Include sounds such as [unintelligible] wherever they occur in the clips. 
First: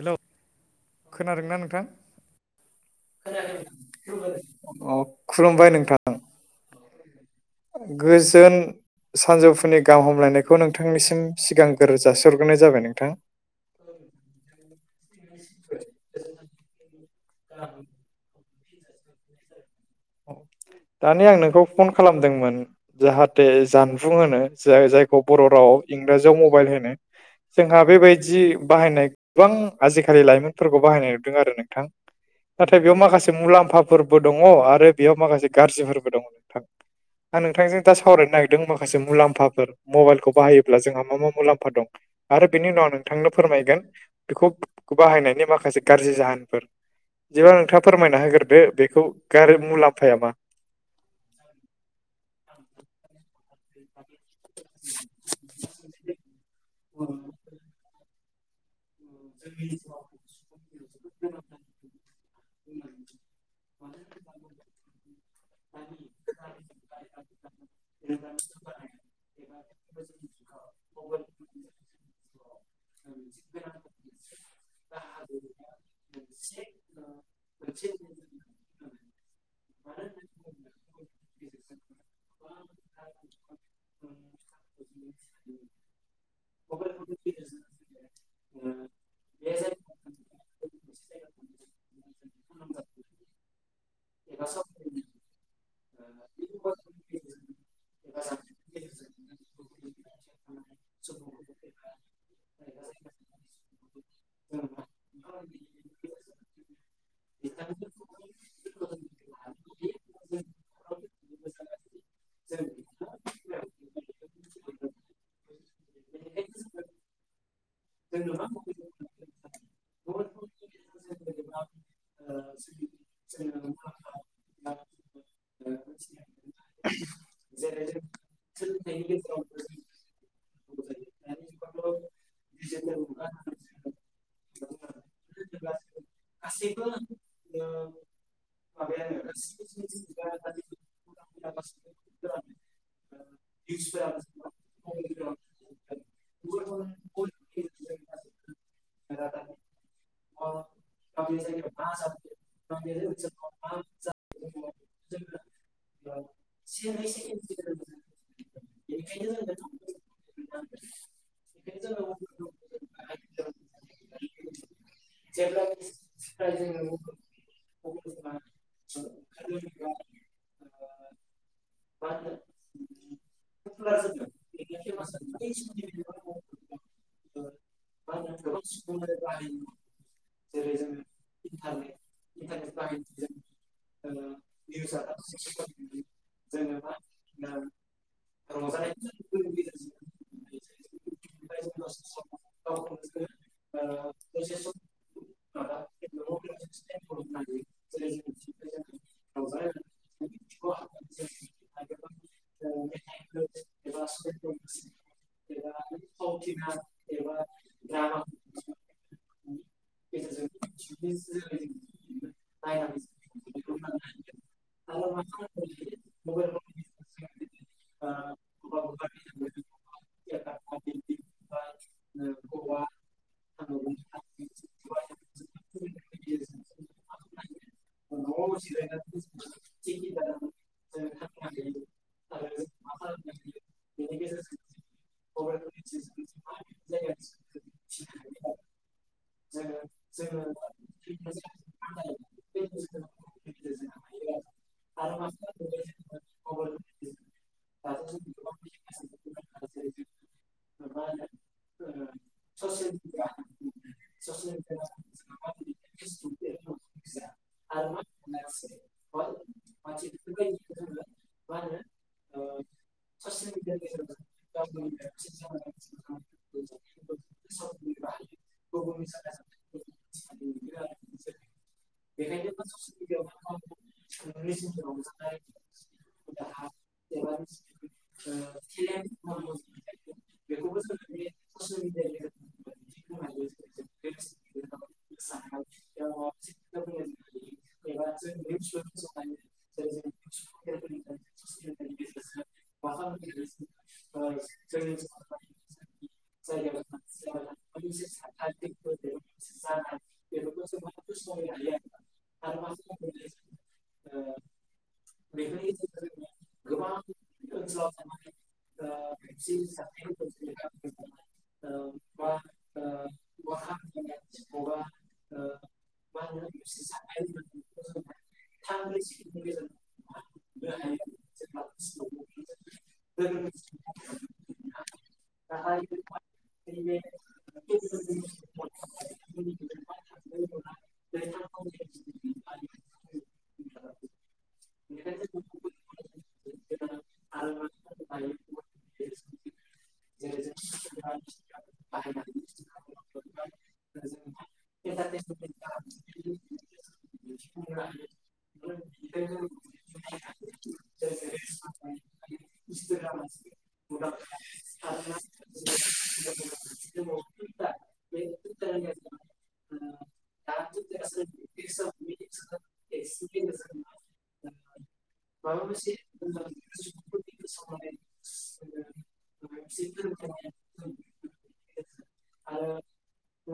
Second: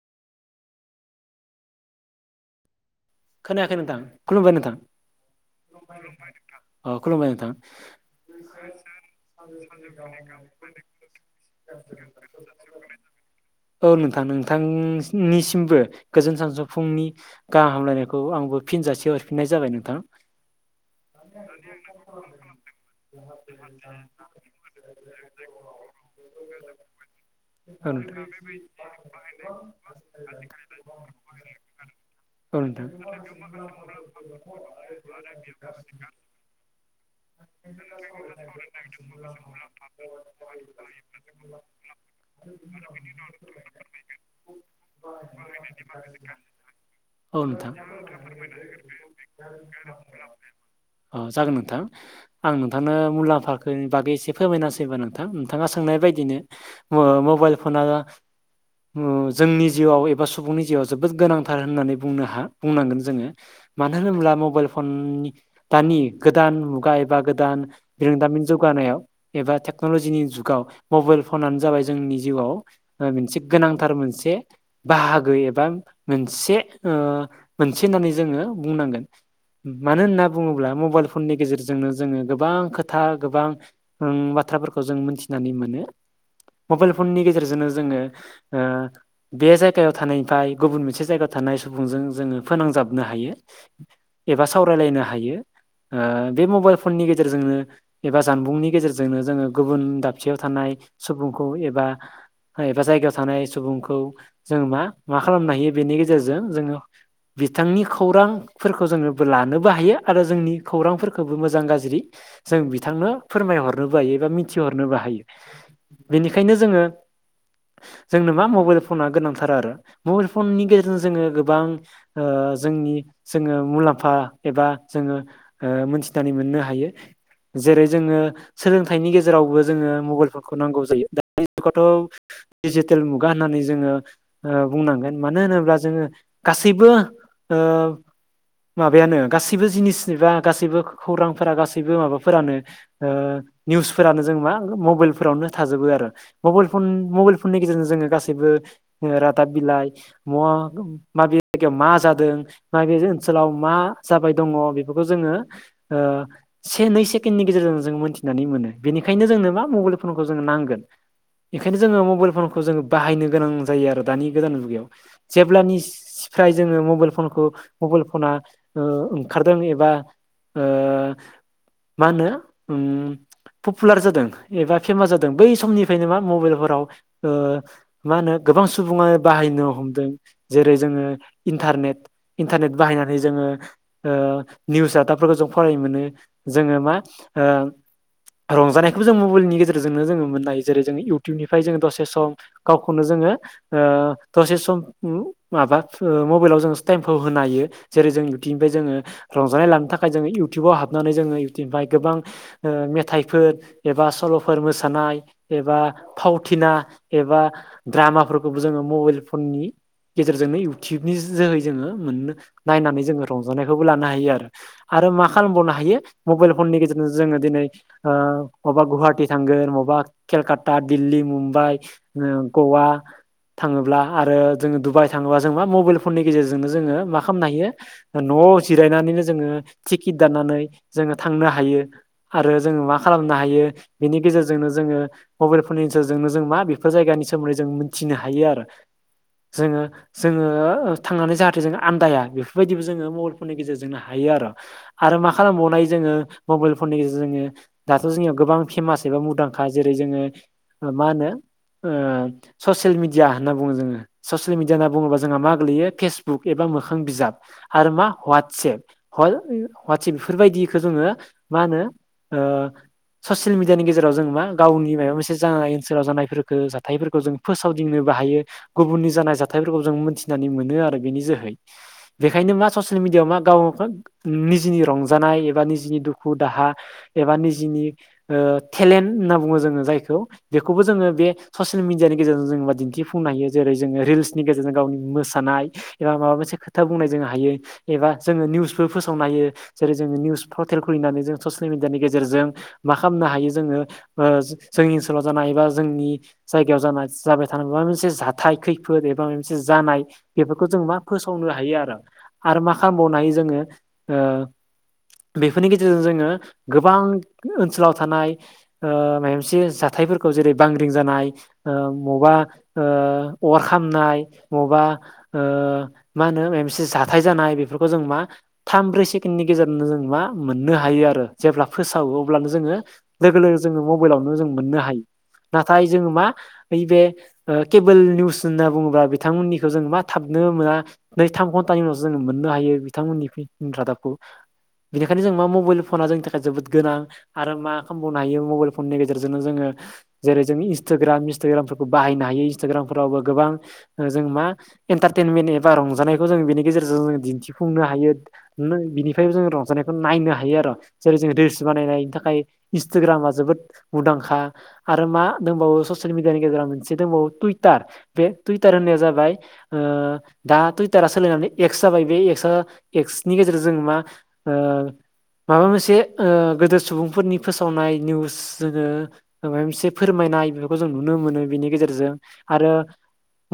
Hello खोनादोंना नोंथां? खोनायाखै नोंथां खुलुमबाय नोंथां अ खुलुमबाय नोंथां। अ खुलुमबाय नोंथां गोजोन‌ सानजौफुनि गाहाम हमलायनायखौ नोंथांनिसिम सिगां गोर जासिरग्रोनाय जाबाय नोंथां। औ नोंथां नोंथांनिसिमबो गोजोन सानसौफुंनि गाहाम हामलायनाय आंबो फिन जासे हरफिननाय जाबाय नों औ। दानि आं नोंखौ फन खालामदोंमोन जाहाथे जानबुं होनो जायखौ बर' रावआव इंराजियाव मबाइल होनो जोंहा औ नोंथां बेबायदि बाहायनाय गोबां आजिखालि लाइमोनफोरखौ बाहायनाय नुदों आरो नोंथां औ नाथाय नोंथां। बेयाव माखासे मुलाम्फाफोरबो दङ' आरो बेयाव माखासे गाज्रिफोरबो दङ' नोंथां आं नोंथांजों दा सावरायनो नागिरदों माखासे मुलाम्फाफोर मबाइलखौ बाहायोब्ला जोंहा मा मा मुलाम्फा दं आरो बेनि उनाव नोंथांनो फोरमायगोन बेखौ बाहायनायनि माखासे गाज्रि जाहोनफोर औ बिदिबा नोंथां नोंथाङा फोरमायना होग्रोदो बेखौ गारो मुला [unintelligible] अ जागोन नोंथां आं नोंथांनो मुलाम्फानि बागै एसे फोरमायनासैबा नोंथां नोंथाङा सोंनाय बायदिनो मबाइल फना ओ जोंनि जिउआव एबा सुबुंनि जिउआव जोबोद गोनांथार होननानै बुंनो हा बुंनांगोन जोङो। मानो होनोब्ला मबाइल फन दानि गोदान मुगा एबा गोदान रोंदामिन जौगानायाव एबा टेकनलजिनि जुगाव मबाइल फनानो जा जाबाय जोंनि जिउआव ओ मोनसे गोनांथार मोनसे बाहागो एबा मोनसे ओ मोनसे होननानै जोङो बुंनांगोन । [inaudible] मानो होनना बुङोब्ला मबाइल फननि गेजेरजोंनो जोङो गोबां खोथा गोबां ओं बाथ्रा फोरखौ जों मिथिनानै मोनो मबाइल फननि गेजेरजोंनो जोङो ओ बे जायगायाव थानायफ्राय गुबुन मोनसे जायगायाव था‌ थानाय सुबुंजों जोङो फोनांजाबनो हायो एबा सावरायलायनो हायो। ओ बे मबाइल फननि गेजेरजोंनो एबा जानबुंनि गेजेरजोंनो जोङो गुबुन दाबसेयाव थानाय सुबुंखौ एबा एबा जायगायाव थानाय सुबुंखौ जों मा मा खालामनो हायो बेनि गेजेरजों जोङो। बिथांनि खौरांफोरखौ जोङोबो लानोबो हायो आरो जोंनि खौरांफोरखौबो मोजां गाज्रि जों बिथांनो फोरमायहरनोबो हायो एबा मिथिहरनोबो हायो। बेनिखायनो जोङो जोंनो मा मबाइल फना गोनांथार आरो मबाइल फननि गेजेरजों जोङो गोबां ओ जोंनि जोङो मुलाम्फा एबा जोङो मोनथिनानै मोननो हायो जेरै जोङो सोलों फिथाइनि गेजेरावबो जोङो मबाइलफोरखौ नांगौ जायो दा जुगाथ' दिडजिटेल मुगा होननानै जोङो बुंनांगोन मानो होनोब्ला जोङो। गासैबो आसिबो ओ माबायानो गासैबो जिनिस ए बा गासैबो खौरां गासैबो माबाफोरानो ओ निउसफोरानो मा फोरावनो थाजोबो आरो मबाइ फन मबाइल फननि गेजेरजों जोङो गासैबो रादाब बिलाइ मवा माबे जायगायाव मा जादों मा बे ओनसोलाव मा जाबाय दङ बेफोरखौ जोङो से नै सेकेण्डनि गेजेरजों जोङो मोनथिनानै मोनो बेनिखायनो जोंनोबा मबाइल फनखौ जोंङ नांगोन। बेखायनो जोङो मबाइल फनखौ जोङो बाहायनो गोनां जायो आरो दानि गोदान मुगायाव जेब्लानि जोङो मबाइल फनखौ मबाइल फना ओ ओंखारदों एबा ओ मा होनो उम पपुलार जादों एबा फेमास जादों बै समनिफ्रायनो मा मबाइलफोराव ओ मा होनो गोबां सुबुङानो बाहायनो हमदों जेरै जोङो इन्टारनेट - इन्टारनेट बाहायनानै जोङो ओ निउस रादाफोरखौ जों फराय मोनो जोङो मा ओ रंजानायखौबो जों मबाइलनि गेजेरजोंनो जोङो मोननो हायो जेरै जों इउथटुबनिफ्राय जों दसे सम गावखौनो जों जो ओ दसे सम माबा ओ मबाइलाव जों टाइम होन हायो जेरै जों इउटुबनिफ्राय जोङो रंजानाय लानो थाखाय जोङो इउटुबाव हाबनो जोङो इउटुबनिफ्राय गोबां ओ मेथाइफोर एबा सल'फोर मोसानाय एबा फावथिना एबा द्रामाफोरखौबो जोङो मबाइल फननि गेजेरजोंनो जोहै जोङो मोन नायनानै जोङो रंजानायखौबो लानो हायो आरो आरो मा खालामबावनो हायो यो मबाइल फननि गेजेरजों जोङो दिनै ओ बबा गुवाटि थांगोन बबेबा केलकाता दिल्ली, मुम्बाइ, गवा थाङोब्ला आरो जों डुबाइ थाङोबा जों मा मबाइल फननि गेजेरजोंनो जोङो मा खालामनो हायो न'आव जिरायनानैनो जोङो टिकिट दाननानै जोङो थांनो हायो आरो जोङो मा खालामनो हायो बेनि गेजेरजोंनो जों जों मबाइल फननि गनोेजेरजोंनो जों मा बेफोर जायगानि सोमोन्दै जों मिथिनो हायो आरो जों जोङो जोङो थांनानै जे आदाया बेफोरबायदिबो जोङो मबाइल फननि गेजेरजोंनो हायो आरो मा खालामबावनाय जोङो मबाइल फननि गेजेर जोङो दाथ' जोंनियाव गोबां फेमास एबा मुंदांखा जेरै जोङो मा होनो ओ ससियेल मिडिया होनना बुङो जोङो ससियेल मिडिया ज होनना बुङोबा जोंहा मा गोल्लैयो फेसबुक एबा मोखां बिजाब आरो मा वाट्सएप हवाट्सएप बेफोरबायदिखौ जोङो मा होनो ससियेल मिडियानि गेजेराव जों मा गावनि माबा मोनसे जानाय ओनसोलाव जानायफोरखौ जाथायफोरखौ जों फोसावदिंनो हायो गुबुननि जानाय जा थाय फोरखौ जों मोनथिनानै मोनो आरो बेनि जोहै बेनिखायनो मा ससिल मिडियाआव मा गाव निजनि रंजानाय एबा निजनि दुखु- दाहा एबा निजिनि टेलेन्ट होनना बुङो जोङो जाय ज बेखौबो जोङो बे ससियेल मिडियानि गेजेरजों जा दिन्थिफुंनो हायो जेरै ज रिलह नि गेजेरजों गावनि मोसानाय एबा माबा मोनसे खोथा बुंनाय जों हायो एबा जोङो निउसबो फोसावनो हायो जेरै जोङो निउस पर्टेल खुलिनानै जों ससियेल मिडियानि गेजेरजों मा खालामनो हायो जोङो जोंनि ओनसोलाव जानाय एबा जों नि जायगायाव जाबाय थानाय माबा मोनसे जा खैफोद ए जानाय बेफोरखौ जों मा फावनो हायो आरो मा खालामबावनो हायो जोङो ओ औ। बेफोरनि गेजेरजों जोङो गोबां ओनसोलाव थानाय ओ माबा मोनसे जाथायफोरखौ जेरै बांग्रि जानाय ओ बेबा ओ अर खामनाय मबा ओ मोनसे जाथाय जानाय था थाम ब्रै सेकेनडनि गेजेरावनो जों मा मोननो हायो आरो जेब्ला फोसावो अब्लानो जोङो लोगो लोगो जोङो मबाइलयावनो जों मोननो हायो नाथाय जोङो मा नैबे केबोल निउस होनना बुङोबा बिथांमोननिखौ जोङो मा थाबनो मोना नै थाम घन्टानि उनावसो जोङो मोननो हायो बिथांमोननि रादाबखौ बेनिखायनो जों मा मबाइल फना जोंनि थाखाय जोबोद गोनां आरो मा खालामबावनो हायो मबाइल फननि गेजेरजोंनो जोङो। जेरै जोंङो इनसथाग्राम बाहायनो हायो इ्नसथाग्राग फोरावबो गोबां जों मा एन्टारटेनमेन्ट एबा रंजानायखौ जों बेनि गेजेरजों जों दिन्थिफुंनो हायो। बिनिफ्रायबो जों रंजानायखौ नायनो हायो आरो जेरै जों रिलस बानायनायनि थाखाय इन्स्टाग्रामा जोबोद मुंदांखा। आरो मा दंबावो ससियेल मिडियानि गेजेराव मोनसे दंबावो टुइटार बे टुइटार होननाया जाबाय ओ दा टुइटारा सोलायनानै एक्स जाबाय बे एक्स एक्स गेजेरजों मा ओ माबा मोनसे ओ गोदोर सुबुं फोरनि फोसावनाय निउस जोङो माबा मोनसे फोरमायनाय बेफोरखौ जों नुनो मोनो बेनि गेजेरजों आरो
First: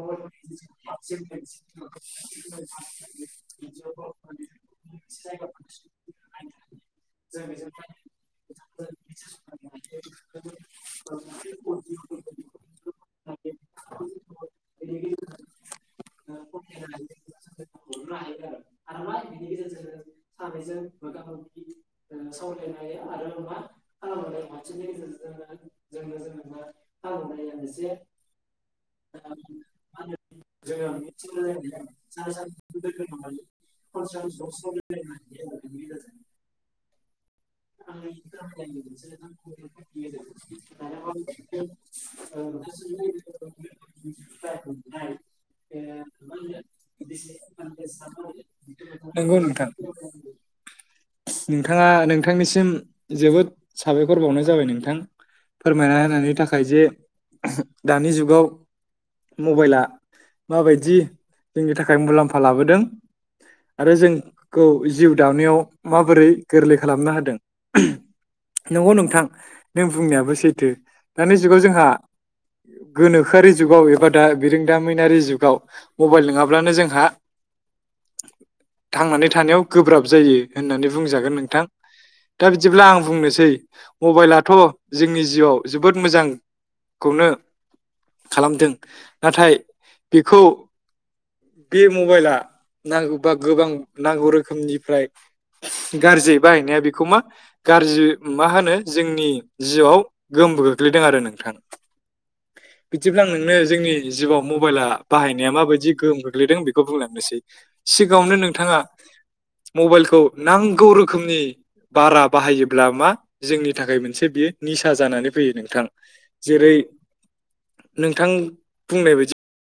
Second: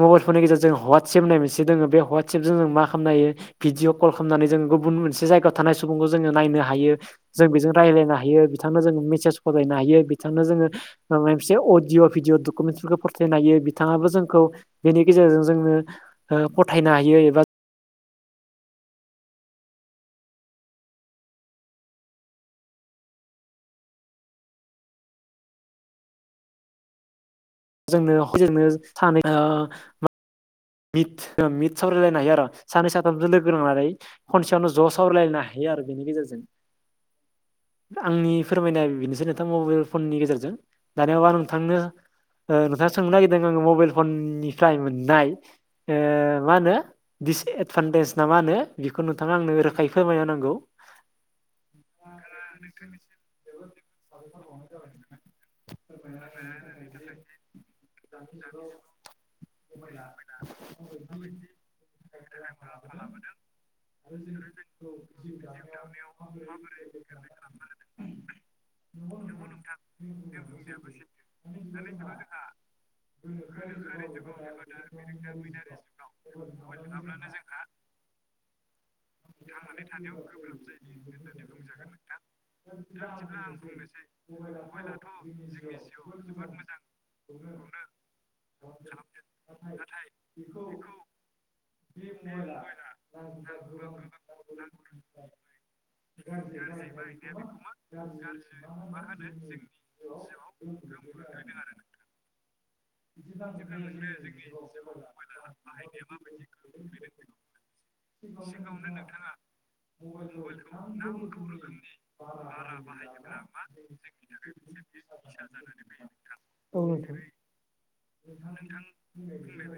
मबाइल फननि गेजेरजों हटसेएप होननाय मोनसे दोङ बे हाटसेएपजों जों मा खालामनायायो भिडिअ कल खालामनानै जों गुबुन मोनसे जायगायाव थानाय सुबुंखौ जोङो नायनो हायो जों बेजों राय ज्लायनो हायो बिथांनो जों मेसेस फरायनो हायो बिथांनो जोङो मोनसे अदिअ' भिडिअ' दकुमेन्टस फथायनो हायो बिथाङाबो जोंखौ बेनि गेजेरजों जोंनो फथायनो हायो एबा सावरायनो हायो आरो‌ मा जोंनो जोंनो सानै ओ मिट मिट सावरायलायनो हायो आरो सानै साथामजों लोगो नांनानै खनसेयावनो ज' सावरायलायनो हायो। हायो आरो बेनि गेजेरजों आंनि फोरमायनाया बेनोसै नोंथां मबाइल फननि गेजेरजों दानियावबा नोंथांनो ओ नोंथाङा सोंनो नागिरदों आङो मबाइल फननिफ्राय मोननाय ओ मा होनो दिसएदभान्टेजना मा होनो बेखौ नोंथाङा नंगौ आंनो नोंथां रोखायै फोरमायनो नांगौ। नोंथाङा नोंथांनिसिम जोबोद साबायखर बावनाय जाबाय नोंथां। फोरमायना होनायनि थाखाय जे दानि जुगाव मबाइला माबायदि जोंनि थाखाय मुलाम्फा लाबोदों। आरो जोंखौ जिउ दावानायाव माबोरै गोरलै खालामनो होदों नंगौ नोंथां नों बुंनायाबो सैथो दानि जुगाव जोंहा गोनोखोआरि जुगाव एबा दा बिरोंदामिन दारि जुगाव मबाइल नङाब्लानो जोंहा थांनानै थानायाव गोब्राब जायो होननानै बुंजागोन नोंथां दा बिदिब्ला आं बुंनोसै मबाइलाथ' जोंनि जिउआव जोबोद मोजां खौनो खालामदों नाथाय बेखौ बे मबाइलआ नांगौबा गोबां नांगौ रोखोमनिफ्राय गाज्रि बाहायनाया बेखौ मा गाज्रि मा होनो जोंनि जिउआव गो गगलायदों आरो नोंथां बिदिब्ला आं नोंनो जोंनि जिउआव मबाइलआ बाहायनाया माबायदि गोहोम गोग्लैदों बेखौ बुंलांनोसै सिगाङावनो नोंथाङा मबाइलखौ नांगौ रोखोमनि बारा बाहायोब्ला मा जोंनि थाखाय मोनसे बियो निसा जानानै फैयो नोंथां जेरै औ नोंथां नोंथां बुं बुंनो